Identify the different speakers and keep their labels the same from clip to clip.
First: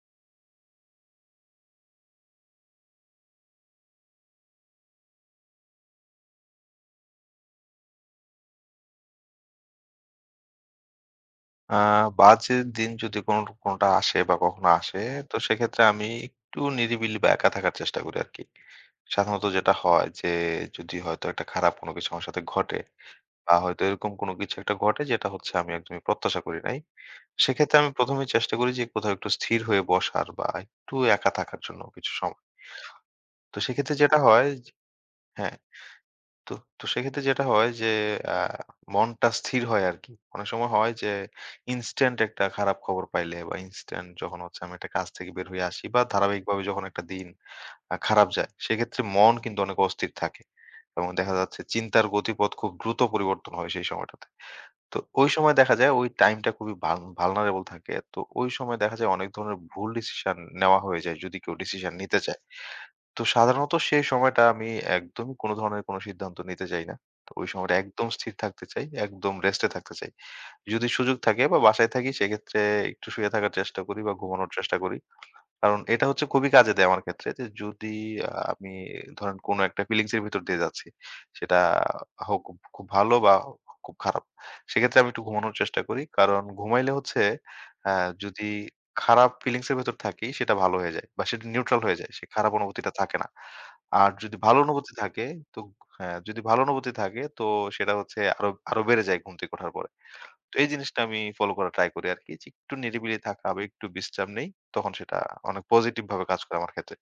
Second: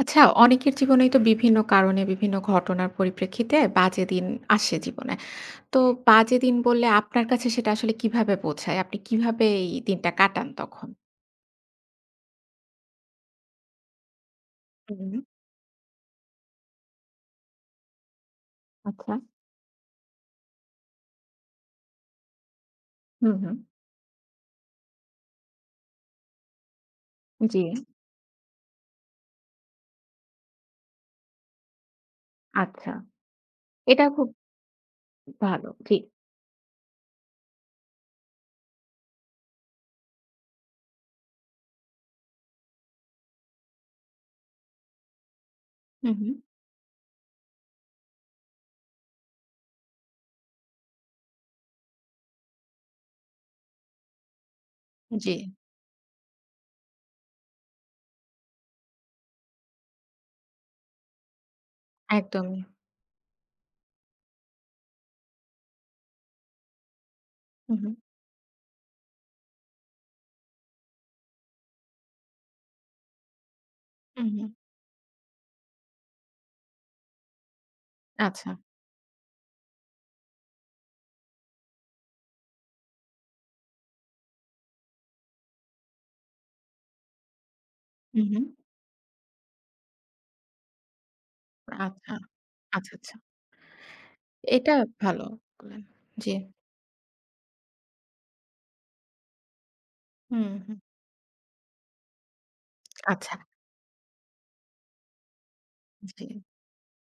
Speaker 1: আচ্ছা, অনেকের জীবনেই তো বিভিন্ন কারণে, বিভিন্ন ঘটনার পরিপ্রেক্ষিতে বাজে দিন আসে জীবনে। তো, বাজে দিন বললে, আপনার কাছে সেটা আসলে কিভাবে বোঝায়? আপনি কিভাবে এই দিনটা কাটান তখন?
Speaker 2: আ বাজে দিন যদি কোনো কোনোটা আসে বা কখনো আসে,
Speaker 1: হুম।
Speaker 2: তো সেক্ষেত্রে আমি একটু নিরিবিলি বা একা থাকার চেষ্টা করি আরকি।
Speaker 1: আচ্ছা।
Speaker 2: সাধারণত যেটা হয় যে, যদি হয়তো একটা খারাপ কোনো কিছু আমার সাথে ঘটে
Speaker 1: হু,
Speaker 2: বা
Speaker 1: হু।
Speaker 2: হয়তো এরকম কোনো কিছু একটা ঘটে, যেটা হচ্ছে আমি একদমই প্রত্যাশা করি নাই।
Speaker 1: জি।
Speaker 2: সেক্ষেত্রে আমি ১ম এই চেষ্টা করি যে, কোথাও একটু স্থির হয়ে বসার বা একটু একা থাকার জন্য কিছু সময়।
Speaker 1: আচ্ছা।
Speaker 2: তো সেক্ষেত্রে
Speaker 1: এটা
Speaker 2: যেটা
Speaker 1: খুব
Speaker 2: হয় যে হ্যাঁ।
Speaker 1: ভালো, ঠিক।
Speaker 2: তো, তো সেক্ষেত্রে যেটা হয় যে, অ্যা মনটা স্থির হয় আরকি। অনেক সময় হয় যে, ইনস্ট্যান্ট একটা খারাপ খবর পাইলে বা ইনস্ট্যান্ট যখন হচ্ছে আমি একটা কাছ থেকে বের হয়ে আসি বা
Speaker 1: হু, হু।
Speaker 2: ধারাবাহিকভাবে যখন একটা দিন আ খারাপ যায়, সেক্ষেত্রে মন কিন্তু অনেক অস্থির থাকে এবং দেখা যাচ্ছে, চিন্তার গতিপথ খুব দ্রুত পরিবর্তন হয় সেই সময়টাতে। তো, ঐ সময়
Speaker 1: জি।
Speaker 2: দেখা যায়, ওই টাইমটা খুবই ভাল vulnerable থাকে। তো, ঐ সময় দেখা যায়, অনেক ধরনের ভুল ডিসিশন নেওয়া হয়ে যায়, যদি কেউ ডিসিশন নিতে চায়।
Speaker 1: একদমই।
Speaker 2: তো সাধারণত সেই সময়টা আমি একদমই কোনো ধরনের কোনো সিদ্ধান্ত নিতে চাই না। তো ওই
Speaker 1: হু,
Speaker 2: সময়টা
Speaker 1: হু।
Speaker 2: একদম স্থির থাকতে চাই, একদম রেস্ট এ থাকতে চাই। যদি সুযোগ থাকে বা বাসায় থাকি, সেক্ষেত্রে একটু শুয়ে থাকার চেষ্টা করি বা
Speaker 1: হু, হু।
Speaker 2: ঘুমানোর চেষ্টা করি। কারণ, এটা হচ্ছে খুবই কাজে দেয় আমার ক্ষেত্রে। যে যদি আ
Speaker 1: আচ্ছা।
Speaker 2: আমি ধরেন, কোনো একটা ফিলিংস এর ভেতর দিয়ে যাচ্ছি, সেটা হোক খ খুব ভালো বা খ খুব খারাপ। সেক্ষেত্রে আমি একটু ঘুমানোর চেষ্টা করি। কারণ, ঘুমাইলে হচ্ছে আ
Speaker 1: হু,
Speaker 2: যদি
Speaker 1: হু।
Speaker 2: খারাপ ফিলিংস এর ভেতর থাকি, সেটা ভালো হয়ে যায় বা সেটা neutral হয়ে যায়।
Speaker 1: আচ্ছা।
Speaker 2: সে খারাপ অনুভূতিটা
Speaker 1: আচ্ছা, আচ্ছা।
Speaker 2: থাকে না। আর যদি ভালো
Speaker 1: এটা
Speaker 2: অনুভূতি
Speaker 1: ভালো
Speaker 2: থাকে, তো
Speaker 1: করলেন।
Speaker 2: হ্যাঁ।
Speaker 1: জি।
Speaker 2: যদি ভালো অনুভূতি থাকে, তো সেটা হচ্ছে আরো আরো বেড়ে যায় ঘুম থেকে ওঠার পরে।
Speaker 1: হু,
Speaker 2: তো এই
Speaker 1: হু।
Speaker 2: জিনিসটা আমি ফলো করার ট্রাই করি আরকি। যে একটু নিরিবিলি
Speaker 1: আচ্ছা।
Speaker 2: থাকা বা একটু বিশ্রাম নেই, তখন সেটা অনেক
Speaker 1: জি।
Speaker 2: পজিটিভভাবে কাজ করে আমার ক্ষেত্রে।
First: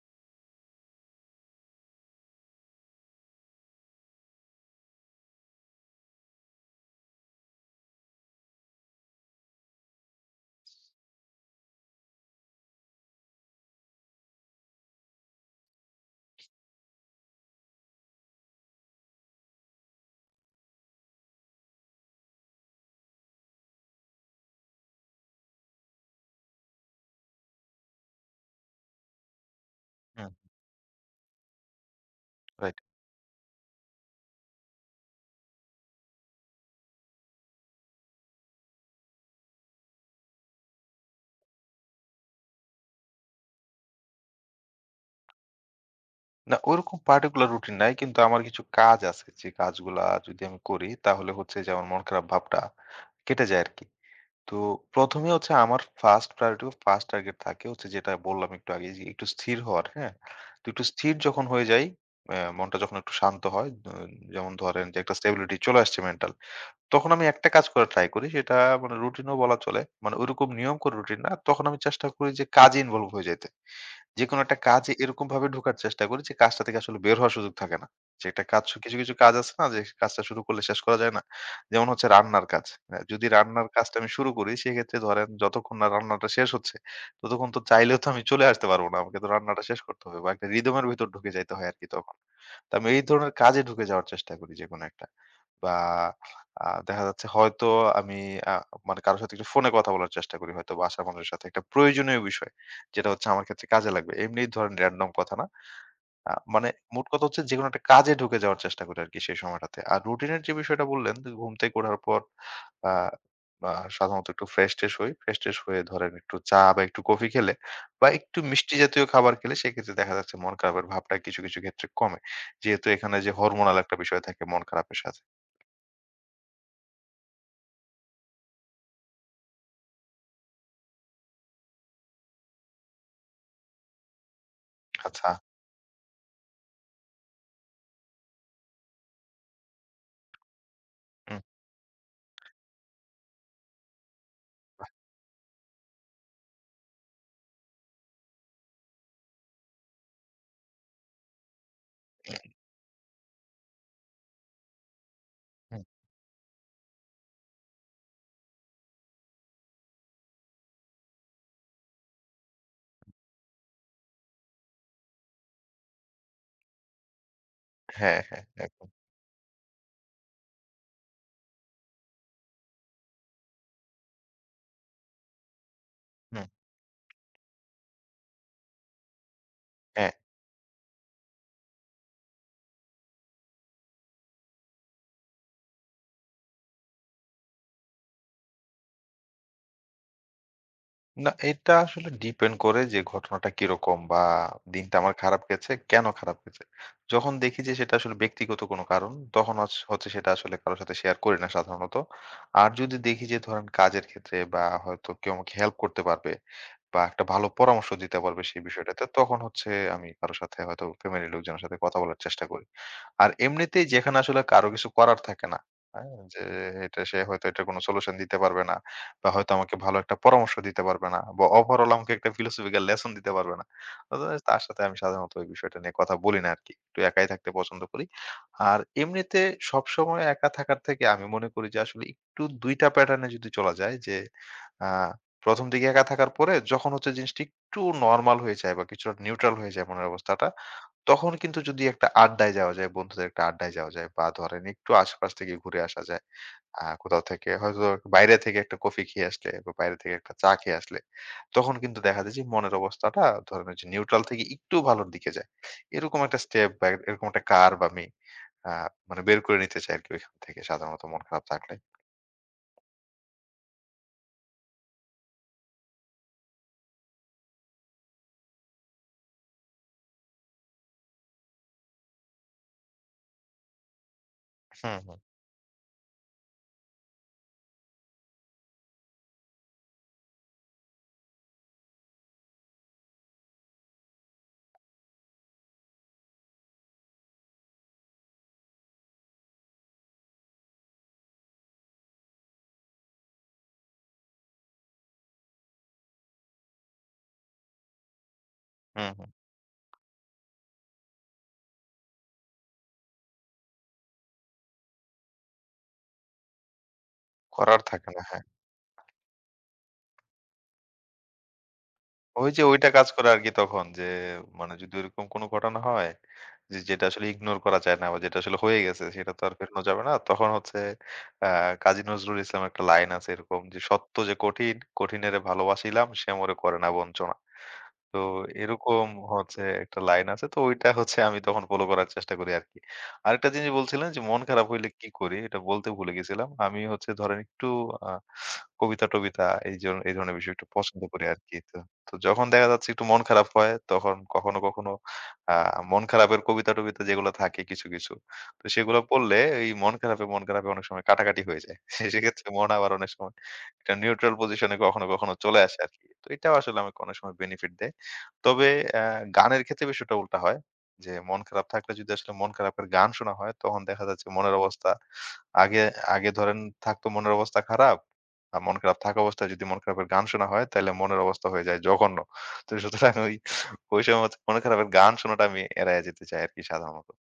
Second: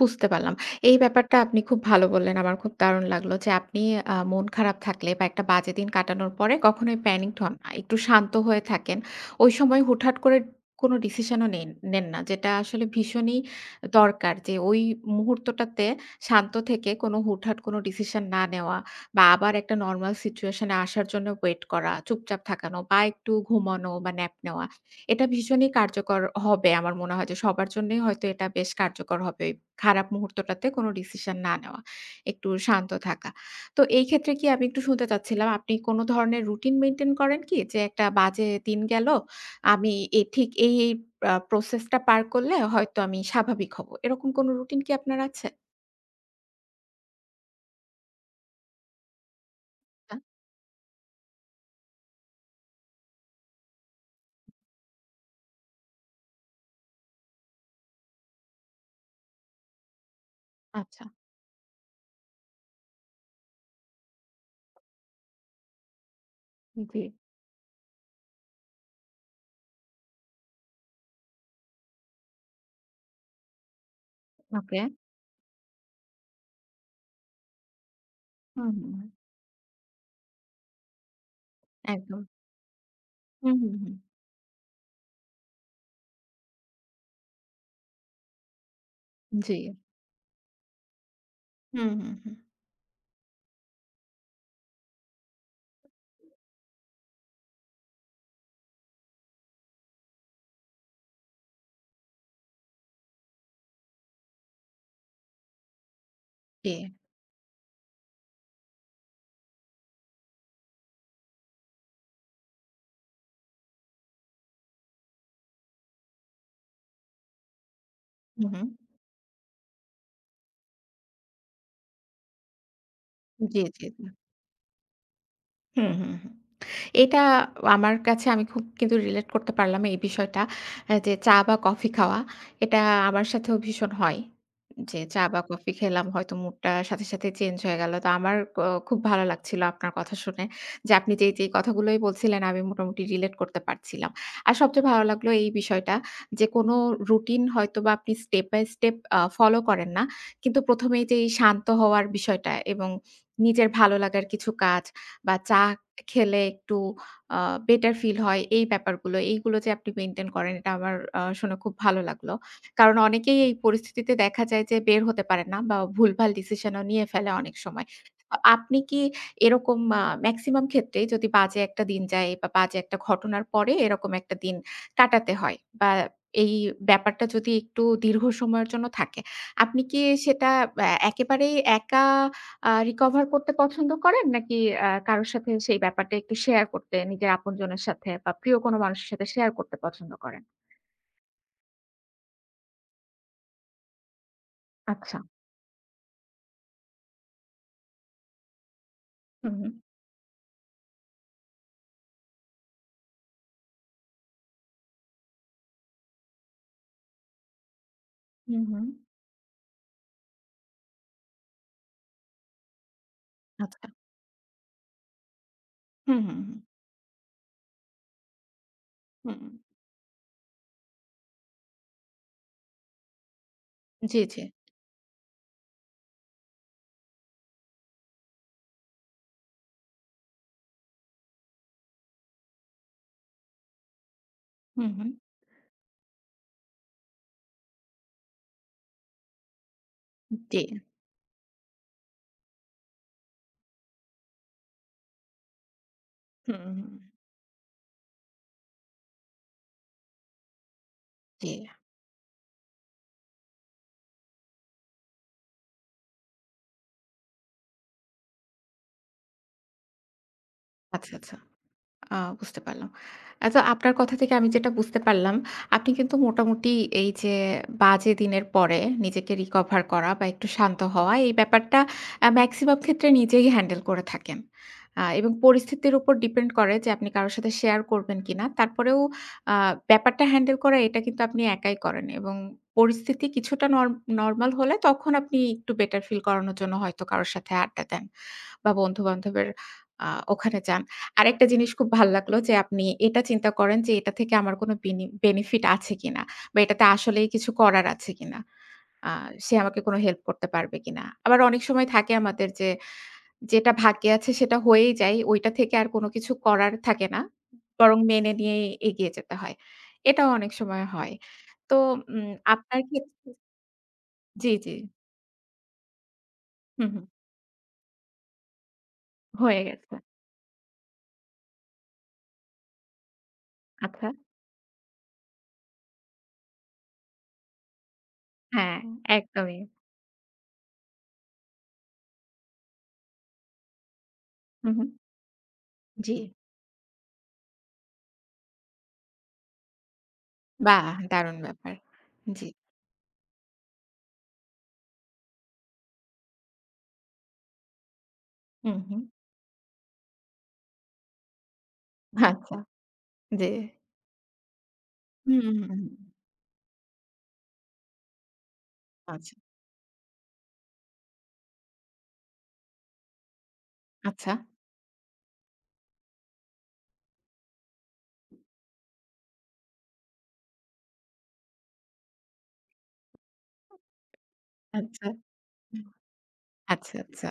Speaker 1: বুঝতে পারলাম। এই ব্যাপারটা আপনি খুব ভালো বললেন। আমার খুব দারুণ লাগলো যে আপনি আ মন খারাপ থাকলে বা একটা বাজে দিন কাটানোর পরে কখনোই প্যানিকড হন নাই। একটু শান্ত হয়ে থাকেন। ওই সময় হুটহাট করে কোন ডিসিশন ও নেন নেন না। যেটা আসলে ভীষণই দরকার যে ওই মুহূর্তটাতে শান্ত থেকে কোন হুটহাট কোন ডিসিশন না নেওয়া বা আবার একটা নরমাল সিচুয়েশন এ আসার জন্য ওয়েট করা, চুপচাপ থাকানো বা একটু ঘুমানো বা ন্যাপ নেওয়া। এটা ভীষণই কার্যকর হবে। আমার মনে হয় যে সবার জন্যই হয়তো এটা বেশ কার্যকর হবে। খারাপ
Speaker 2: হ্যাঁ।
Speaker 1: মুহূর্তটাতে কোন ডিসিশন না নেওয়া। একটু
Speaker 2: রাইট।
Speaker 1: শান্ত থাকা। তো এই ক্ষেত্রে কি আমি একটু শুনতে চাচ্ছিলাম আপনি কোনো ধরনের রুটিন মেইনটেইন করেন কি? যে একটা বাজে দিন গেল। আমি এথিক এ এই পা প্রসেস টা পার করলে হয়তো আমি স্বাভাবিক হবো। এরকম কোন রুটিন কি আপনার আছে?
Speaker 2: না, ওরকম পার্টিকুলার রুটিন নাই। কিন্তু আমার কিছু কাজ আছে। যে কাজগুলা
Speaker 1: আচ্ছা।
Speaker 2: যদি আমি করি তাহলে হচ্ছে যে আমার মন খারাপ ভাবটা কেটে যায় আরকি। তো ১ম এ হচ্ছে আমার 1st প্রায়োরিটি 1st টার্গেট থাকে হচ্ছে যেটা বললাম একটু আগে যে একটু স্থির হওয়ার হ্যাঁ? তো একটু
Speaker 1: আচ্ছা।
Speaker 2: স্থির যখন হয়ে যাই, অ্যা মনটা যখন একটু শান্ত হয় দ যেমন ধরেন যে একটা স্ট্যাবিলিটি চলে আসছে মেন্টাল, তখন
Speaker 1: জী।
Speaker 2: আমি একটা কাজ করার ট্রাই করি। সেটা মানে রুটিন ও বলা চলে। মানে ঐরকম নিয়ম করে রুটিন না। তখন আমি চেষ্টা করি যে কাজে ইনভলভ হয়ে যাইতে। যেকোনো একটা
Speaker 1: ওকে।
Speaker 2: কাজে এরকমভাবে ঢোকার চেষ্টা করি যে কাজটা থেকে আসলে বের হওয়ার সুযোগ থাকে না। যে একটা কাজ
Speaker 1: হুম,
Speaker 2: কিছু,
Speaker 1: হুম।
Speaker 2: কিছু কাজ আছে না যে কাজটা শুরু করলে শেষ করা যায় না। যেমন হচ্ছে
Speaker 1: একদম।
Speaker 2: রান্নার কাজ। এ যদি
Speaker 1: হুম,
Speaker 2: রান্নার
Speaker 1: হুম,
Speaker 2: কাজটা
Speaker 1: হুম।
Speaker 2: আমি শুরু করি সেক্ষেত্রে ধরেন যতক্ষণ না রান্নাটা শেষ হচ্ছে, ততক্ষণ তো চাইলেও তো আমি চলে আসতে পারব না। আমাকে তো রান্নাটা
Speaker 1: জ্বী।
Speaker 2: শেষ করতে হবে। বা একটা রিদমের ভিতর ঢুকে যাইতে হয় আরকি
Speaker 1: হুম, হুম,
Speaker 2: তখন।
Speaker 1: হুম।
Speaker 2: তো আমি এই ধরনের কাজে ঢুকে যাওয়ার চেষ্টা করি যেকোনো একটা। বা আ দেখা যাচ্ছে হয়তো আমি আ মনে কারো সাথে একটু ফোনে কথা বলার চেষ্টা করি হয়তো বাসার মানুষের সাথে একটা প্রয়োজনীয় বিষয় যেটা হচ্ছে আমার ক্ষেত্রে কাজে লাগবে। এমনি ধরেন র‍্যান্ডোম কথা না। আ মানে
Speaker 1: জী।
Speaker 2: মোট কথা হচ্ছে যেকোনো একটা কাজে ঢুকে যাওয়ার চেষ্টা করি আরকি সেই সময়টাতে। আর রুটিনের যে বিষয়টা বললেন, দু ঘুম থেকে ওঠার পর আ বা সাধারণত একটু ফ্রেশ ট্রেস হই। ফ্রেশ ট্রেস হয়ে ধরেন একটু চা বা একটু কফি খেলে বা একটু
Speaker 1: হুম, হুম।
Speaker 2: মিষ্টি জাতীয় খাবার খেলে সেক্ষেত্রে দেখা যাচ্ছে মন খারাপের ভাবটা কিছু, কিছু ক্ষেত্রে কমে। যেহেতু এখানে যে
Speaker 1: জী,
Speaker 2: হরমোনাল
Speaker 1: জী,
Speaker 2: একটা
Speaker 1: জী।
Speaker 2: বিষয় থাকে মন খারাপের সাথে।
Speaker 1: হুম, হুম, হুম। এটা আমার কাছে আমি খুব কিন্তু রিলেট করতে পারলাম এই বিষয়টা। এ যে চা বা কফি খাওয়া এটা আমার সাথেও ভীষণ হয়। যে চা
Speaker 2: আচ্ছা।
Speaker 1: বা কফি খেলাম হয়তো মুডটা সাথে, সাথে চেঞ্জ হয়ে গেল। তো আমার ও খুব ভালো লাগছিল আপনার কথা শুনে। যে আপনি যেই,
Speaker 2: হুম।
Speaker 1: যেই কথাগুলোই বলছিলেন আমি মোটামুটি রিলেট করতে পারছিলাম। আর সবচেয়ে
Speaker 2: আহ
Speaker 1: ভালো লাগলো এই বিষয়টা যে কোন রুটিন হয়তোবা আপনি স্টেপ বাই স্টেপ আ ফলো করেন না। কিন্তু ১ম এই যেই শান্ত হওয়ার বিষয়টা এবং নিজের ভালো লাগার কিছু কাজ বা চা
Speaker 2: হুম।
Speaker 1: খেলে একটু আ বেটার ফিল হয় এই ব্যাপারগুলো এইগুলো যে আপনি মেইনটেইন করেন এটা আমার আ শুনে খুব ভালো লাগলো। কারণ অনেকেই এই পরিস্থিতিতে দেখা যায় যে বের হতে পারে না বা ভুলভাল ডিসিশন ও নিয়ে ফেলে অনেক সময়।
Speaker 2: হ্যাঁ,
Speaker 1: অ
Speaker 2: হ্যাঁ এক
Speaker 1: আপনি কি এরকম মা মেক্সিমাম ক্ষেত্রে যদি বাজে একটা দিন যায় বা বাজে একটা ঘটনার পরে এরকম একটা দিন কাটাতে হয়। বা
Speaker 2: হুম।
Speaker 1: এই ব্যাপারটা যদি একটু দীর্ঘ সময়ের জন্য থাকে। আপনি কি
Speaker 2: হ্যাঁ।
Speaker 1: সেটা এ একেবারেই একা আ রিকভার করতে পছন্দ করেন? নাকি এ কারোর সাথে সেই ব্যাপারটা একটু শেয়ার করতে নিজের আপনজনের সাথে বা প্রিয় কোন মানুষের সাথে শেয়ার করতে পছন্দ করেন?
Speaker 2: না এটা আসলে ডিপেন্ড করে, যে ঘটনাটা কিরকম বা দিনটা আমার
Speaker 1: আচ্ছা।
Speaker 2: খারাপ গেছে, কেন খারাপ গেছে? যখন দেখি যে সেটা আসলে ব্যক্তিগত কোন কারণ, তখন
Speaker 1: হুম,
Speaker 2: আস
Speaker 1: হুম।
Speaker 2: হচ্ছে সেটা আসলে কারো সাথে শেয়ার করি না সাধারণত। আর যদি দেখি যে ধরেন কাজের ক্ষেত্রে, বা হয়তো কেউ আমাকে হেল্প করতে পারবে বা একটা ভালো পরামর্শ দিতে পারবে সেই
Speaker 1: হুম, হুম।
Speaker 2: বিষয়টাতে, তখন হচ্ছে আমি কারো সাথে হয়তো ফ্যামিলির লোকজনের সাথে কথা বলার চেষ্টা করি। আর
Speaker 1: আচ্ছা।
Speaker 2: এমনিতেই যেখানে আসলে কারো কিছু করার থাকে না, অ্যা
Speaker 1: হুম, হুম,
Speaker 2: যে
Speaker 1: হুম।
Speaker 2: এটা সে হয়তো এটার কোনো সলিউশন দিতে পারবে না, বা
Speaker 1: হুম।
Speaker 2: হয়তো আমাকে ভালো একটা পরামর্শ দিতে পারবে না বা ওভারঅল আমাকে একটা ফিলোসফিক্যাল লেসন দিতে পারবে না
Speaker 1: জি,
Speaker 2: অতএ
Speaker 1: জি।
Speaker 2: তার সাথে আমি সাধারণত ওই বিষয়টা নিয়ে কথা বলি না আরকি। একটু একাই থাকতে পছন্দ করি। আর এমনিতে সবসময় একা থাকার থেকে আমি মনে করি যে, আসলে একটু দুইটা প্যাটার্ন এ যদি চলা যায় যে,
Speaker 1: হুম,
Speaker 2: অ্যা
Speaker 1: হুম।
Speaker 2: ১ম দিকে একা থাকার পরে যখন হচ্ছে জিনিসটা একটু নরমাল হয়ে যায়। বা কিছু আ নিউট্রাল হয়ে যায় মনের
Speaker 1: উম
Speaker 2: অবস্থাটা,
Speaker 1: ডি
Speaker 2: তখন কিন্তু যদি একটা আড্ডায় যাওয়া যায়, বন্ধুদের একটা আড্ডায় যাওয়া যায় বা ধরেন একটু আশপাশ থেকে ঘুরে আসা যায়।
Speaker 1: হুম,
Speaker 2: আ
Speaker 1: হুম।
Speaker 2: কোথাও থেকে, হয়তো বাইরে থেকে একটা কফি খেয়ে আসলে বা বাইরে থেকে একটা চা খেয়ে আসলে,
Speaker 1: জি।
Speaker 2: তখন কিন্তু দেখা যায় যে মনের অবস্থাটা, ধরেন ওইযে নিউট্রাল থেকে একটু ভালোর দিকে যায়। এরকম একটা স্টেপ বা এরকম একটা কার্ভ আমি অ্যা মানে বের করে নিতে চাই আরকি ঐখান থেকে সাধারণত
Speaker 1: আচ্ছা,
Speaker 2: মন
Speaker 1: আচ্ছা।
Speaker 2: খারাপ থাকলে।
Speaker 1: আ বুঝতে পারলাম। আচ্ছা আপনার কথা থেকে আমি যেটা বুঝতে পারলাম, আপনি কিন্তু মোটামুটি এই যে বাজে দিনের পরে নিজেকে রিকভার করা বা, একটু শান্ত হওয়া এই ব্যাপারটা আ মেক্সিমাম ক্ষেত্রে নিজেই হ্যান্ডেল করে থাকেন।
Speaker 2: হুম,
Speaker 1: অ্যা
Speaker 2: হুম।
Speaker 1: এবং পরিস্থিতির উপর ডিপেন্ড করে যে, আপনি কারো সাথে শেয়ার করবেন কিনা। তারপরেও অ্যা ব্যাপারটা হ্যান্ডেল করা এটা কিন্তু আপনি একাই করেন এবং পরিস্থিতি কিছুটা নর নরমাল হলে, তখন আপনি একটু বেটার ফিল করানোর জন্য হয়তো কারো সাথে আড্ডা দেন। বা বন্ধুবান্ধবের অ্যা ওখানে যান। আরেকটা জিনিস খুব ভাল্লাগলো, যে আপনি এটা চিন্তা করেন যে, "এটা থেকে আমার কোন বিনি বেনিফিট আছে কিনা? বা এটাতে আসলেই কিছু করার আছে কিনা?
Speaker 2: হুম,
Speaker 1: আ
Speaker 2: হুম।
Speaker 1: সে আমাকে কোন হেল্প করতে পারবে কিনা?" আবার অনেক সময় থাকে আমাদের যে, যেটা ভাগ্যে আছে সেটা হয়েই যায়। ঐটা থেকে আর কোন কিছু করার থাকে না। উ
Speaker 2: করার
Speaker 1: বরং
Speaker 2: থাকে না,
Speaker 1: মেনে
Speaker 2: হ্যাঁ।
Speaker 1: নিয়েই এগিয়ে যেতে হয়। এটাও অনেক সময় হয়। তো উম
Speaker 2: ঐ যে
Speaker 1: আপনার
Speaker 2: ঐটা কাজ করে
Speaker 1: ক্ষেত্রে
Speaker 2: আরকি তখন যে
Speaker 1: জি, জি।
Speaker 2: মানে যদি ওইরকম কোন ঘটনা হয়, যে
Speaker 1: হুম,
Speaker 2: যেটা
Speaker 1: হুম।
Speaker 2: আসলে ইগনোর করা যায় না, বা যেটা আসলে হয়ে গেছে সেটা তো আর
Speaker 1: হয়ে
Speaker 2: ফেরানো
Speaker 1: গেছে।
Speaker 2: যাবে না। তখন হচ্ছে অ্যা কাজী নজরুল ইসলামের একটা লাইন আছে এরকম যে,
Speaker 1: আচ্ছা,
Speaker 2: "সত্য যে কঠিন, কঠিনেরে ভালোবাসিলাম সে মরে করে না বঞ্চনা।" তো
Speaker 1: হ্যাঁ,
Speaker 2: এরকম
Speaker 1: একদমই।
Speaker 2: হচ্ছে একটা লাইন আছে। তো ঐটা হচ্ছে আমি তখন ফলো করার চেষ্টা করি আরকি। আরেকটা জিনিস বলছিলেন যে, "মন খারাপ
Speaker 1: হুম,
Speaker 2: হইলে
Speaker 1: হুম।
Speaker 2: কি করি?" এইটা বলতে ভুলে
Speaker 1: জি।
Speaker 2: গেছিলাম। আমি হচ্ছে ধরেন একটু আ কবিতা-টবিতা এই জ এই ধরনের বিষয় একটু
Speaker 1: বাহ!
Speaker 2: পছন্দ করি
Speaker 1: দারুণ
Speaker 2: আরকি।
Speaker 1: ব্যাপার।
Speaker 2: তো তো যখন
Speaker 1: জি।
Speaker 2: দেখা যাচ্ছে একটু মন খারাপ হয়, তখন কখনো, কখনো আ মন খারাপের কবিতা-টবিতা যেগুলো থাকে কিছু, কিছু। তো
Speaker 1: হুম,
Speaker 2: সেগুলো
Speaker 1: হুম।
Speaker 2: পড়লে এই মন খারাপে, মন খারাপে অনেক সময় কাটাকাটি হয়ে যায়। সে সেক্ষেত্রে
Speaker 1: আচ্ছা,
Speaker 2: মন আবার অনেক সময়
Speaker 1: জি।
Speaker 2: একটা নিউট্রাল পজিশন এ কখনো, কখনো
Speaker 1: হুম, হুম,
Speaker 2: চলে
Speaker 1: হুম,
Speaker 2: আসে
Speaker 1: হুম।
Speaker 2: আরকি। তো এইটাও আসলে আমাকে অনেক সময় বেনিফিট দেয়। তবে অ্যা
Speaker 1: আচ্ছা।
Speaker 2: গানের ক্ষেত্রে বিষয় উল্টা হয়। যে মন খারাপ থাকলে যদি আসলে মন খারাপ এর গান শোনা হয়, তখন দেখা যাচ্ছে
Speaker 1: আচ্ছা।
Speaker 2: মনের অবস্থা আগে আগে ধরেন থাকতো মনের অবস্থা খারাপ। আর মন খারাপ থাকা অবস্থায় যদি মন খারাপের গান শোনা হয়, তাইলে মনের অবস্থা হয়ে যায় জঘন্য। তো সুতরাং ঐ ঐ সময় থ মনের খারাপের
Speaker 1: আচ্ছা,
Speaker 2: গান শোনাটা আমি
Speaker 1: হুম।
Speaker 2: এড়ায়ে যেতে চাই আরকি
Speaker 1: আচ্ছা,
Speaker 2: সাধারণত।
Speaker 1: আচ্ছা।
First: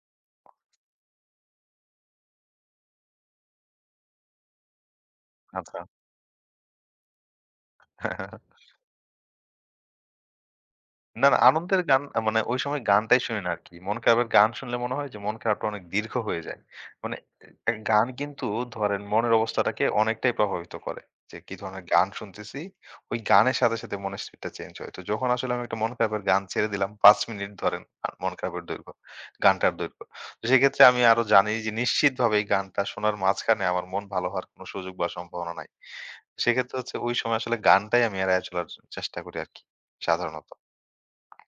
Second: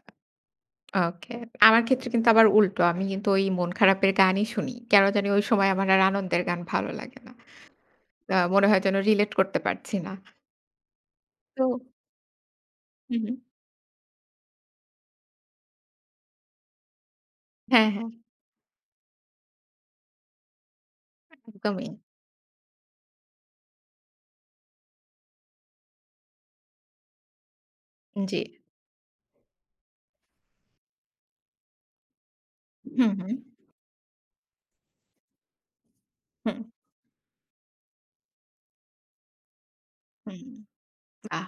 Speaker 1: ওকে। আমার ক্ষেত্রে কিন্তু আবার উল্টো। আমি কিন্তু ঐ মন খারাপের গানই শুনি। কেন জানি ঐ সময়
Speaker 2: আচ্ছা।
Speaker 1: আমার আর আনন্দের গান ভালো লাগে না। তা মনে হয় যেন রিলেট করতে পারছি না।
Speaker 2: না না, আনন্দের
Speaker 1: তো
Speaker 2: গান মানে ঐ সময়
Speaker 1: হুম,
Speaker 2: গানটাই
Speaker 1: হুম।
Speaker 2: শুনি না আরকি। মন খারাপের গান শুনলে মনে হয় যে মন খারাপটা অনেক দীর্ঘ হয়ে যায়। মানে এ
Speaker 1: হ্যাঁ,
Speaker 2: গান
Speaker 1: হ্যাঁ।
Speaker 2: কিন্তু ধরেন মনের অবস্থাটাকে অনেকটাই প্রভাবিত করে। যে কি ধরনের
Speaker 1: একদমই।
Speaker 2: গান শুনতেছি, ওই গানের সাথে, সাথে মনের স্টেটটা চেঞ্জ হয়। তো যখন আসলে আমি একটা মন খারাপের গান ছেড়ে দিলাম ৫ মিনিট ধরেন আ মন
Speaker 1: জি।
Speaker 2: খারাপের দৈর্ঘ্য, গানটার দৈর্ঘ্য। তো সেইক্ষেত্রে আমি আরো জানি যে নিশ্চিতভাবে এই গানটা
Speaker 1: হুম,
Speaker 2: শোনার
Speaker 1: হুম।
Speaker 2: মাঝখানে আমার মন ভালো হওয়ার কোনো সুযোগ বা সম্ভাবনা নাই।
Speaker 1: হুম।
Speaker 2: সেইক্ষেত্রে হচ্ছে ওই সময় আসলে গানটাই আমি এড়াইয়া চলার চ চেষ্টা করি আরকি, সাধারণত।
Speaker 1: হুম। বাহ!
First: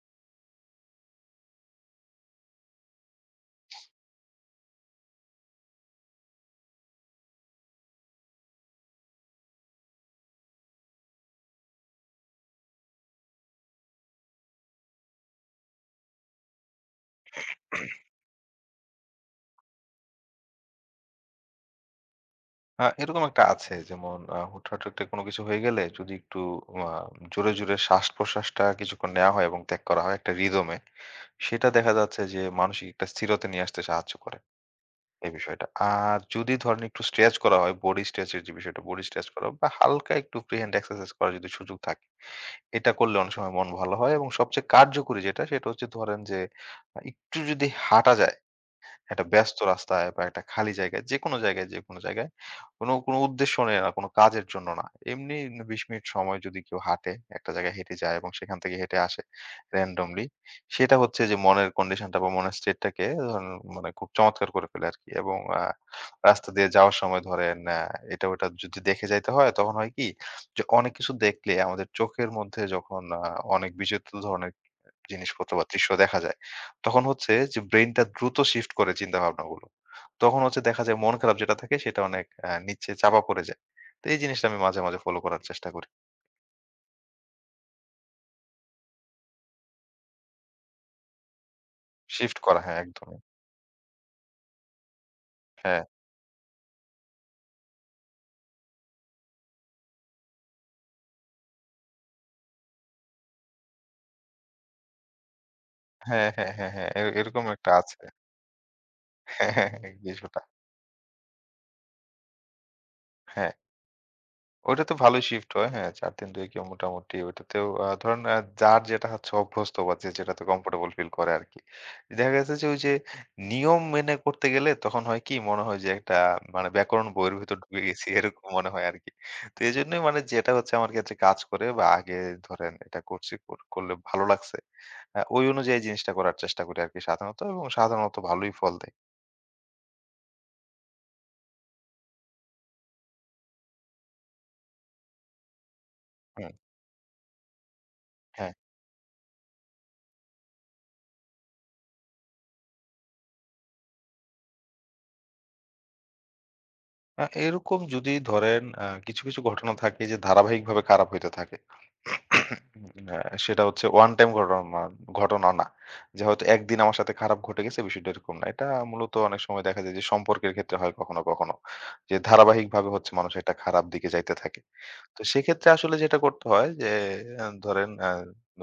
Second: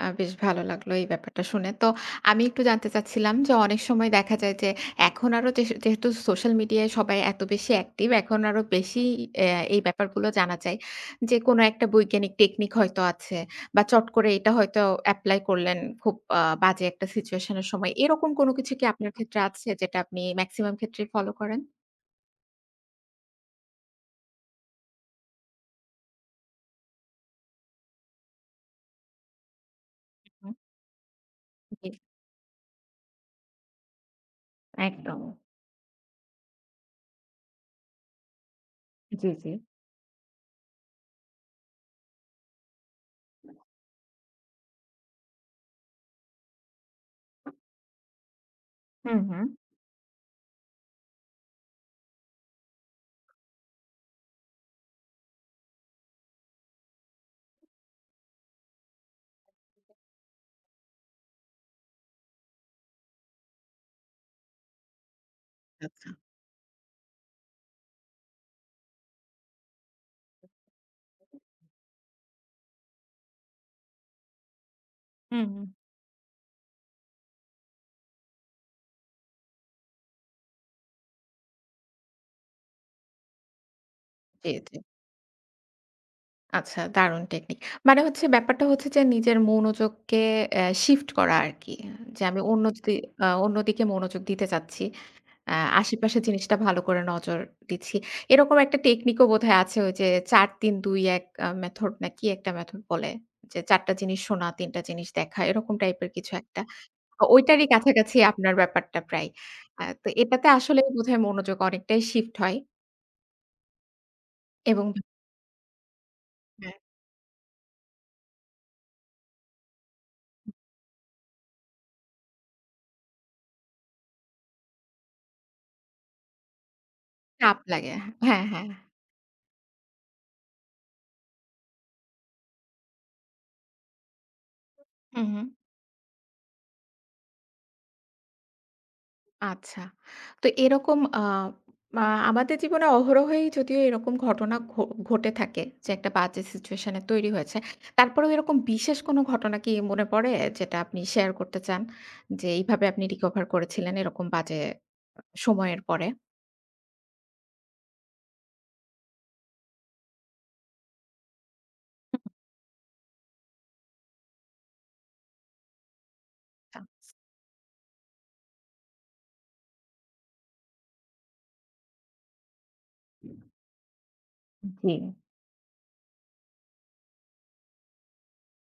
Speaker 1: আ বেশ ভালো লাগলো এই ব্যাপারটা শুনে। তো আমি একটু জানতে চাচ্ছিলাম যে অনেক সময় দেখা যায় যে এখন আরো যেহ যেহেতু সোশ্যাল মিডিয়ায় সবাই এত বেশি অ্যাক্টিভ এখন আরো বেশি অ্যাঁ এই ব্যাপারগুলো জানা যায়। যে কোন একটা বৈজ্ঞানিক টেকনিক হয়তো আছে বা চট করে এটা হয়তো এপ্লাই করলেন খুব আ বাজে একটা সিচুয়েশন এর সময়। এরকম কোনো কিছু কি আপনার ক্ষেত্রে আছে যেটা আপনি মেক্সিমাম ক্ষেত্রেই ফলো করেন?
Speaker 2: আ এরকম একটা আছে। যেমন আ হুটহাট একটা কোন কিছু হয়ে গেলে যদি একটু আ জোরে, জোরে শ্বাসপ্রশ্বাসটা কিছুক্ষণ নেয়া হয় এবং ত্যাগ করা হয় একটা
Speaker 1: হুম।
Speaker 2: রিদম এ, সেটা দেখা
Speaker 1: জি।
Speaker 2: যাচ্ছে যে মানসিক একটা স্থিরতা নিয়ে আসতে সাহায্য করে। এই
Speaker 1: একদম।
Speaker 2: বিষয়টা। আর যদি ধরেন একটু স্ট্রেচ করা হয় বডি স্ট্রেচ এর যে বিষয়টা বডি স্ট্রেচ
Speaker 1: জ্বী,
Speaker 2: করা
Speaker 1: জ্বী।
Speaker 2: বা হালকা একটু ফ্রি হ্যান্ড এক্সারসাইজ করার যদি সুযোগ থাকে, এটা করলে অনেক সময় মন ভালো হয় এবং সবচেয়ে কার্যকরী যেটা, সেটা হচ্ছে ধরেন যে আ একটু যদি হাঁটা যায়,
Speaker 1: হুম,
Speaker 2: একটা
Speaker 1: হুম।
Speaker 2: ব্যস্ত রাস্তায় বা একটা খালি জায়গায় যেকোনো জায়গায়, যেকোন জায়গায় কোন, কোন উদ্দেশ্য নিয়ে না কোন কাজের জন্য না। এমনি নি ২০ মিনিট সময় যদি কেউ হাঁটে একটা জায়গায় হেঁটে যায় এবং সেখান থেকে হেঁটে আসে, রেন্ডমলি সেটা হচ্ছে যে মনের কন্ডিশনটা বা মনের স্টেটটাকে ধরুন মানে খুব চমৎকার করে ফেলে আরকি এবং আ
Speaker 1: আচ্ছা।
Speaker 2: রাস্তা দিয়ে যাওয়ার সময় ধরেন অ্যা এটা ওটা যদি দেখে যাইতে হয়, তখন হয় কি যে অনেক কিছু দেখলে আমাদের চোখের মধ্যে যখন আ অনেক বিচিত্র ধরনের [unintelligible]
Speaker 1: হুম,
Speaker 2: জিনিসপত্র বা
Speaker 1: হুম।
Speaker 2: দৃশ্য দেখা যায়, তখন হচ্ছে যে ব্রেইনটা দ্রুত শিফট করে চিন্তা ভাবনাগুলো। তখন হচ্ছে দেখা যায় মন খারাপ যেটা থাকে সেটা অনেক এ নিচে চাপা পড়ে যায়। তো এই জিনিসটা
Speaker 1: জি,
Speaker 2: আমি
Speaker 1: জি।
Speaker 2: মাঝে, মাঝে ফলো করার চেষ্টা করি।
Speaker 1: আচ্ছা, দারুণ টেকনিক। মানে হচ্ছে ব্যাপারটা হচ্ছে যে নিজের মনোযোগকে এ শিফট করা আরকি। যে
Speaker 2: শিফট
Speaker 1: আমি
Speaker 2: করা।
Speaker 1: অন্য
Speaker 2: হ্যাঁ,
Speaker 1: যদি
Speaker 2: একদমই।
Speaker 1: আ অন্যদিকে মনোযোগ দিতে চাচ্ছি। এ
Speaker 2: হ্যাঁ।
Speaker 1: আশেপাশের জিনিসটা ভালো করে নজর দিচ্ছি। এরকম একটা টেকনিকও বোধহয় আছে ওইযে ৪-৩-২-১ আ মেথড না কি একটা মেথড বলে? যে ৪ টা জিনিস শোনা, ৩ টা জিনিস দেখা, এরকম টাইপের
Speaker 2: হ্যাঁ,
Speaker 1: কিছু
Speaker 2: হ্যাঁ,
Speaker 1: একটা।
Speaker 2: হ্যাঁ, হ্যাঁ। এ
Speaker 1: ও
Speaker 2: এরকম
Speaker 1: ঐটারি
Speaker 2: একটা আছে।
Speaker 1: কাছাকাছি আপনার ব্যাপারটা প্রায়।
Speaker 2: হ্যাঁ, হ্যাঁ,
Speaker 1: অ্যা তো
Speaker 2: বিষয়টা।
Speaker 1: এটাতে আসলে বোধহয় মনোযোগ অনেকটাই শিফট হয়।
Speaker 2: হ্যাঁ। ওইটা
Speaker 1: এবং
Speaker 2: তো ভালোই শিফট হয়। হ্যাঁ, ৪-৩-২ কি
Speaker 1: হ্যাঁ।
Speaker 2: মোটামুটি ওইটাতেও আ ধরেন এ যার যেটা হচ্ছে অভ্যস্ত বা যে যেটাতে কমফোর্টেবল ফিল করে আরকি। দেখা গেছে যে ঐ যে নিয়ম মেনে করতে গেলে তখন হয় কি মনে হয় যে একটা মানে ব্যাকরণ বইয়ের ভেতর
Speaker 1: চাপ
Speaker 2: ঢুকে
Speaker 1: লাগে।
Speaker 2: গেসি
Speaker 1: হ্যাঁ,
Speaker 2: এরকম
Speaker 1: হ্যাঁ।
Speaker 2: মনে হয় আরকি। তো এজন্যই মানে যেটা হচ্ছে আমার ক্ষেত্রে কাজ করে বা আগে ধরেন এটা করছি কর করলে ভালো লাগসে। হ্যাঁ,
Speaker 1: হুম,
Speaker 2: ওই
Speaker 1: হুম।
Speaker 2: অনুযায়ী জিনিসটা করার চেষ্টা করি আরকি সাধারণত এবং সাধারণত ভালোই ফল দেয়।
Speaker 1: আচ্ছা। তো এরকম আ মা আমাদের জীবনে অহরহই যদিও এরকম ঘটনা ঘ ঘটে থাকে যে একটা বাজে
Speaker 2: হুম।
Speaker 1: সিচুয়েশনে তৈরি হয়েছে। তারপরেও
Speaker 2: হ্যাঁ।
Speaker 1: এরকম বিশেষ কোন ঘটনা কি মনে পড়ে যেটা আপনি শেয়ার করতে চান? যে এইভাবে আপনি রিকভার করেছিলেন এরকম বাজে সময়ের পরে?
Speaker 2: আ এরকম যদি ধরেন আ কিছু, কিছু ঘটনা থাকে যে ধারাবাহিকভাবে খারাপ হইতে থাকে।
Speaker 1: হুম।
Speaker 2: উম আ সেটা হচ্ছে ওয়ান টাইম ঘটনা ঘটনা না। যে হয়তো ১ দিন
Speaker 1: চান্স।
Speaker 2: আমার সাথে খারাপ ঘটে গেছে বিষয়টা এরকম না। এটা মূলত অনেক সময় দেখা যায় যে সম্পর্কের ক্ষেত্রে হয় কখনো, কখনো। যে ধারাবাহিকভাবে হচ্ছে মানুষ
Speaker 1: হুম।
Speaker 2: একটা খারাপ দিকে যাইতে থাকে।
Speaker 1: উ জী।
Speaker 2: তো সেক্ষেত্রে আসলে যেটা করতে হয় যে এ ধরেন এ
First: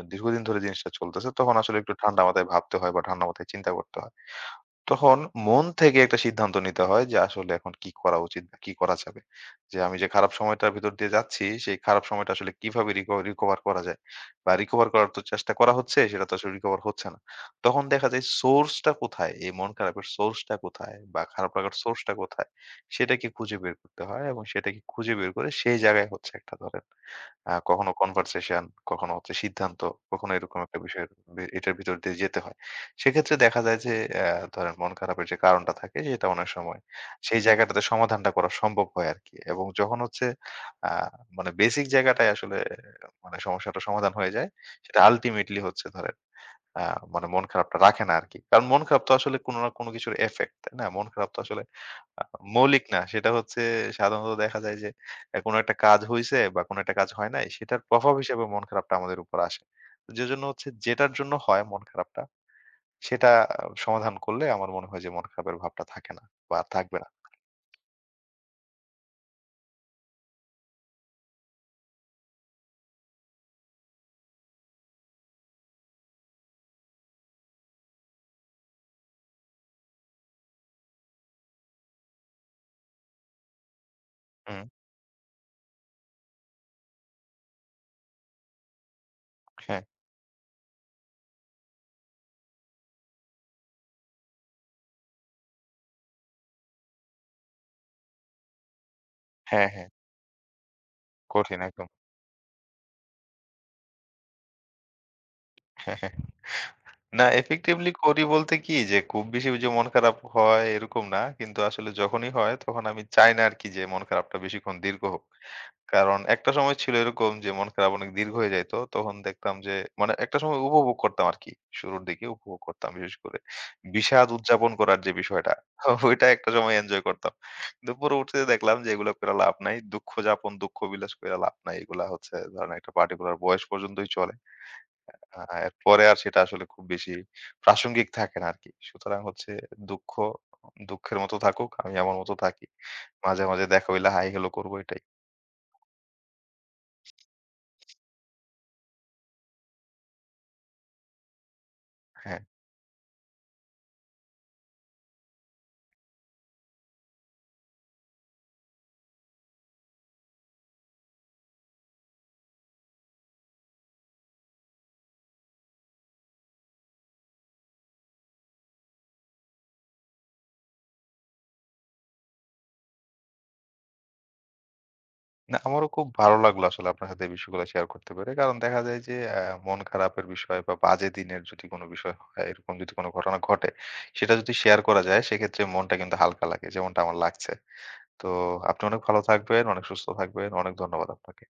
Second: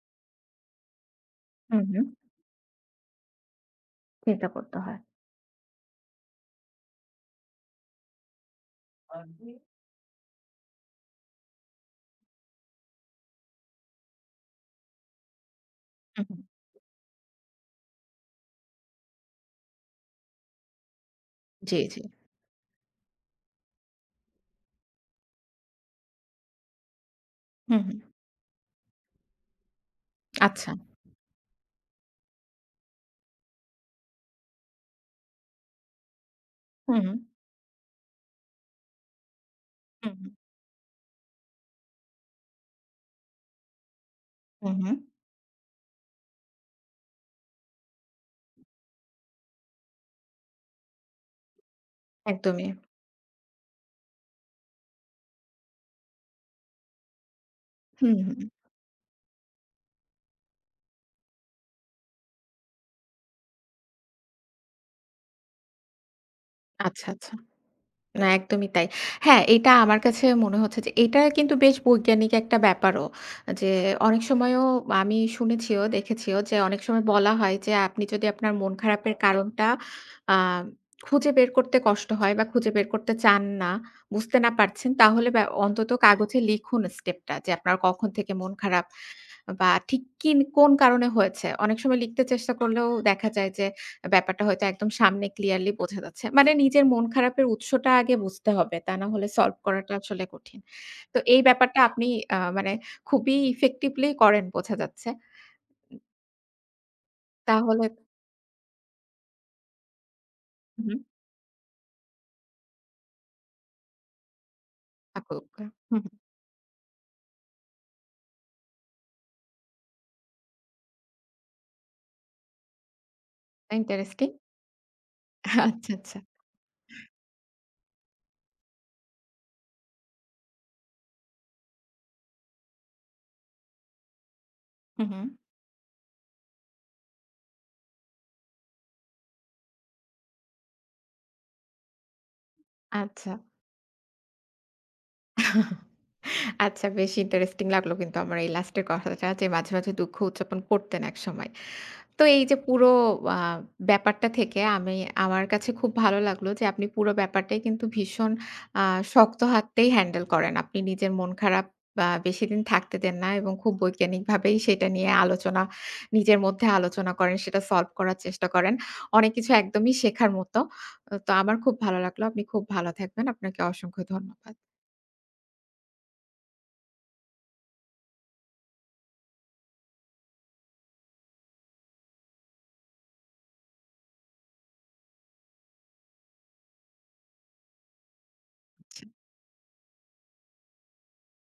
Speaker 2: অ দীর্ঘদিন ধরে জিনিসটা চলতেছে তখন আসলে
Speaker 1: হুম,
Speaker 2: একটু
Speaker 1: হুম।
Speaker 2: ঠান্ডা মাথায় ভাবতে হয় বা ঠান্ডা মাথায় চিন্তা করতে হয়।
Speaker 1: চিন্তা করতে হয়।
Speaker 2: তখন মন থেকে একটা সিদ্ধান্ত নিতে হয় যে আসলে এখন কি করা উচিত কি করা যাবে।
Speaker 1: আনটি।
Speaker 2: যে আমি যে খারাপ সময়টার ভেতর দিয়ে যাচ্ছি সেই খারাপ সময়টা আসলে কিভাবে রিক রিকভার করা যায়। বা রিকভার করার তো চেষ্টা করা হচ্ছে
Speaker 1: হুম,
Speaker 2: সেটা তো
Speaker 1: হুম।
Speaker 2: আসলে রিকভার হচ্ছে না। তখন দেখা যায় সোর্স টা কোথায়? এই মন খারাপের সোর্স টা কোথায় বা খারাপ রাকার
Speaker 1: জি,
Speaker 2: সোর্স
Speaker 1: জি।
Speaker 2: টা কোথায়? সেটাকে খুঁজে বের করতে হয় এবং সেটাকে খুঁজে বের করে সেই জায়গায় হচ্ছে একটা ধরেন। আ
Speaker 1: হুম,
Speaker 2: কখনো
Speaker 1: হুম।
Speaker 2: কনভারসেশন কখনো হচ্ছে সিদ্ধান্ত, কখনো এরকম
Speaker 1: আচ্ছা।
Speaker 2: একটা বিষয় বে এটার ভিতর দিয়ে যেতে হয়। সেক্ষেত্রে দেখা যায় যে এ ধরেন মন খারাপের যে কারণটা থাকে সেটা অনেক সময়।
Speaker 1: হুম।
Speaker 2: সেই জায়গাটাতে সমাধানটা করা সম্ভব হয় আরকি এবং যখন হচ্ছে
Speaker 1: হুম।
Speaker 2: আ মানে বেসিক জায়গাটায় আসলে এ মানে সমস্যাটা সমাধান হয়ে যায়
Speaker 1: হুম, হুম।
Speaker 2: সেটা আল্টিমেটলি হচ্ছে ধরেন আ মানে মন খারাপটা রাখে না আরকি। কারণ মন খারাপ তো আসলে কোনো না কোনো কিছুর effect তাইনা? মন খারাপ তো আসলে আ
Speaker 1: একদমই।
Speaker 2: মৌলিক না সেটা হচ্ছে সাধারণত দেখা যায় যে এ কোন একটা কাজ হইছে বা কোন একটা কাজ হয় নাই সেটার
Speaker 1: হু
Speaker 2: প্রভাব
Speaker 1: হুম।
Speaker 2: হিসেবে মন খারাপটা আমাদের উপর আসে। যে জন্য হচ্ছে যেটার জন্য হয় মন খারাপটা সেটা আ সমাধান করলে আমার মনে হয় যে মন খারাপের ভাবটা থাকে না বা থাকবে
Speaker 1: আচ্ছা,
Speaker 2: না।
Speaker 1: আচ্ছা। না একদমই তাই। হ্যাঁ, এটা আমার কাছে মনে হচ্ছে যে এটা কিন্তু বেশ বৈজ্ঞানিক একটা ব্যাপারও। এ যে অনেক সময়ও আমি শুনেছিও দেখেছিও যে অনেক সময় বলা হয় যে আপনি যদি আপনার মন খারাপের কারণটা আ খুঁজে বের করতে কষ্ট হয় বা খুঁজে বের করতে চান না, বুঝতে না
Speaker 2: হুম।
Speaker 1: পারছেন তাহলে বে অন্তত কাগজে লিখুন স্টেপ টা যে আপনার কখন থেকে মন খারাপ। বা
Speaker 2: হ্যাঁ।
Speaker 1: ঠিক কিন কোন কারণে হয়েছে। অনেক সময় লিখতে চেষ্টা করলেও দেখা যায় যে এ ব্যাপারটা হয়তো একদম সামনে ক্লিয়ারলি বোঝা যাচ্ছে। মানে নিজের মন খারাপের উৎসটা আগে বুঝতে হবে। তা না হলে সলভ
Speaker 2: হ্যাঁ, হ্যাঁ।
Speaker 1: করাটা আসলে কঠিন। তো এই
Speaker 2: কঠিন
Speaker 1: ব্যাপারটা
Speaker 2: একদম।
Speaker 1: আপনি আ মানে খুবই ইফেক্টিভলি করেন বোঝা যাচ্ছে উম
Speaker 2: না
Speaker 1: তাহলে
Speaker 2: ইফেক্টিভলি করি বলতে কি যে খুব বেশি যে মন খারাপ হয়
Speaker 1: হুম।
Speaker 2: এরকম না। কিন্তু আসলে যখনই হয় তখন আমি চাই না আরকি যে মন খারাপটা বেশিক্ষণ দীর্ঘ হোক।
Speaker 1: শাফল করে, হুম।
Speaker 2: কারণ একটা সময় ছিল এরকম যে মন খারাপ অনেক দীর্ঘ হয়ে যাইত। তখন দেখতাম যে মানে একটা সময় উপভোগ করতাম আরকি। শুরুর দিকে উপভোগ করতাম বিশেষ করে। বিষাদ
Speaker 1: ইন্টারেস্টিং!
Speaker 2: উদযাপন করার যে বিষয়টা
Speaker 1: আচ্ছা, আচ্ছা।
Speaker 2: ওইটা একটা সময় এনজয় করতাম। দুপুরে উঠতে দেখলাম যে এগুলা কইরা লাভ নাই। দুঃখযাপন, দুঃখ বিলাস কইরা লাভ নাই। এগুলা হচ্ছে ধরেন একটা পার্টিকুলার বয়স পর্যন্তই চলে।
Speaker 1: হুম, হুম।
Speaker 2: এ আ এরপরে আর সেটা আসলে খুব বেশি প্রাসঙ্গিক থাকে না আরকি। সুতরাং হচ্ছে দুঃখ দুঃখের মতো থাকুক, আমি আমার মতো থাকি।
Speaker 1: আচ্ছা।
Speaker 2: মাঝে, মাঝে দেখা হইলে হাই হেলো করবো এটাই।
Speaker 1: আচ্ছা বেশ ইন্টারেস্টিং লাগলো কিন্তু আমার এই লাস্টের কথাটা যে মাঝে মাঝে দুঃখ উদযাপন করতেন একসময়। তো
Speaker 2: হ্যাঁ।
Speaker 1: এই যে পুরো আ ব্যাপারটা থেকে আমি আমার কাছে খুব ভালো লাগলো যে আপনি পুরো ব্যাপারটাই কিন্তু ভীষণ আ শক্ত হাততেই হ্যান্ডেল করেন। আপনি নিজের মন খারাপ আ বা বেশিদিন থাকতে দেন না এবং খুব বৈজ্ঞানিকভাবেই সেটা নিয়ে আলোচনা নিজের মধ্যে আলোচনা করেন। সেটা সলভ করার চেষ্টা করেন। অনেক কিছু একদমই শেখার মতো। তো আমার খুব ভালো লাগলো। আপনি খুব ভালো থাকবেন। আপনাকে অসংখ্য ধন্যবাদ।
Speaker 2: না আমারও খুব ভালো লাগলো আসলে আপনার সাথে এই বিষয়গুলো শেয়ার করতে পেরে। কারণ দেখা যায় যে অ্যা মন খারাপের বিষয় বা বাজে দিনের যদি কোন বিষয় হয় এরকম যদি কোন ঘটনা ঘটে সেটা যদি শেয়ার করা যায় সেক্ষেত্রে মনটা কিন্তু হালকা লাগে যেমনটা আমার লাগছে। তো আপনি অনেক
Speaker 1: জি।
Speaker 2: ভালো থাকবেন, অনেক সুস্থ থাকবেন। অনেক ধন্যবাদ আপনাকে।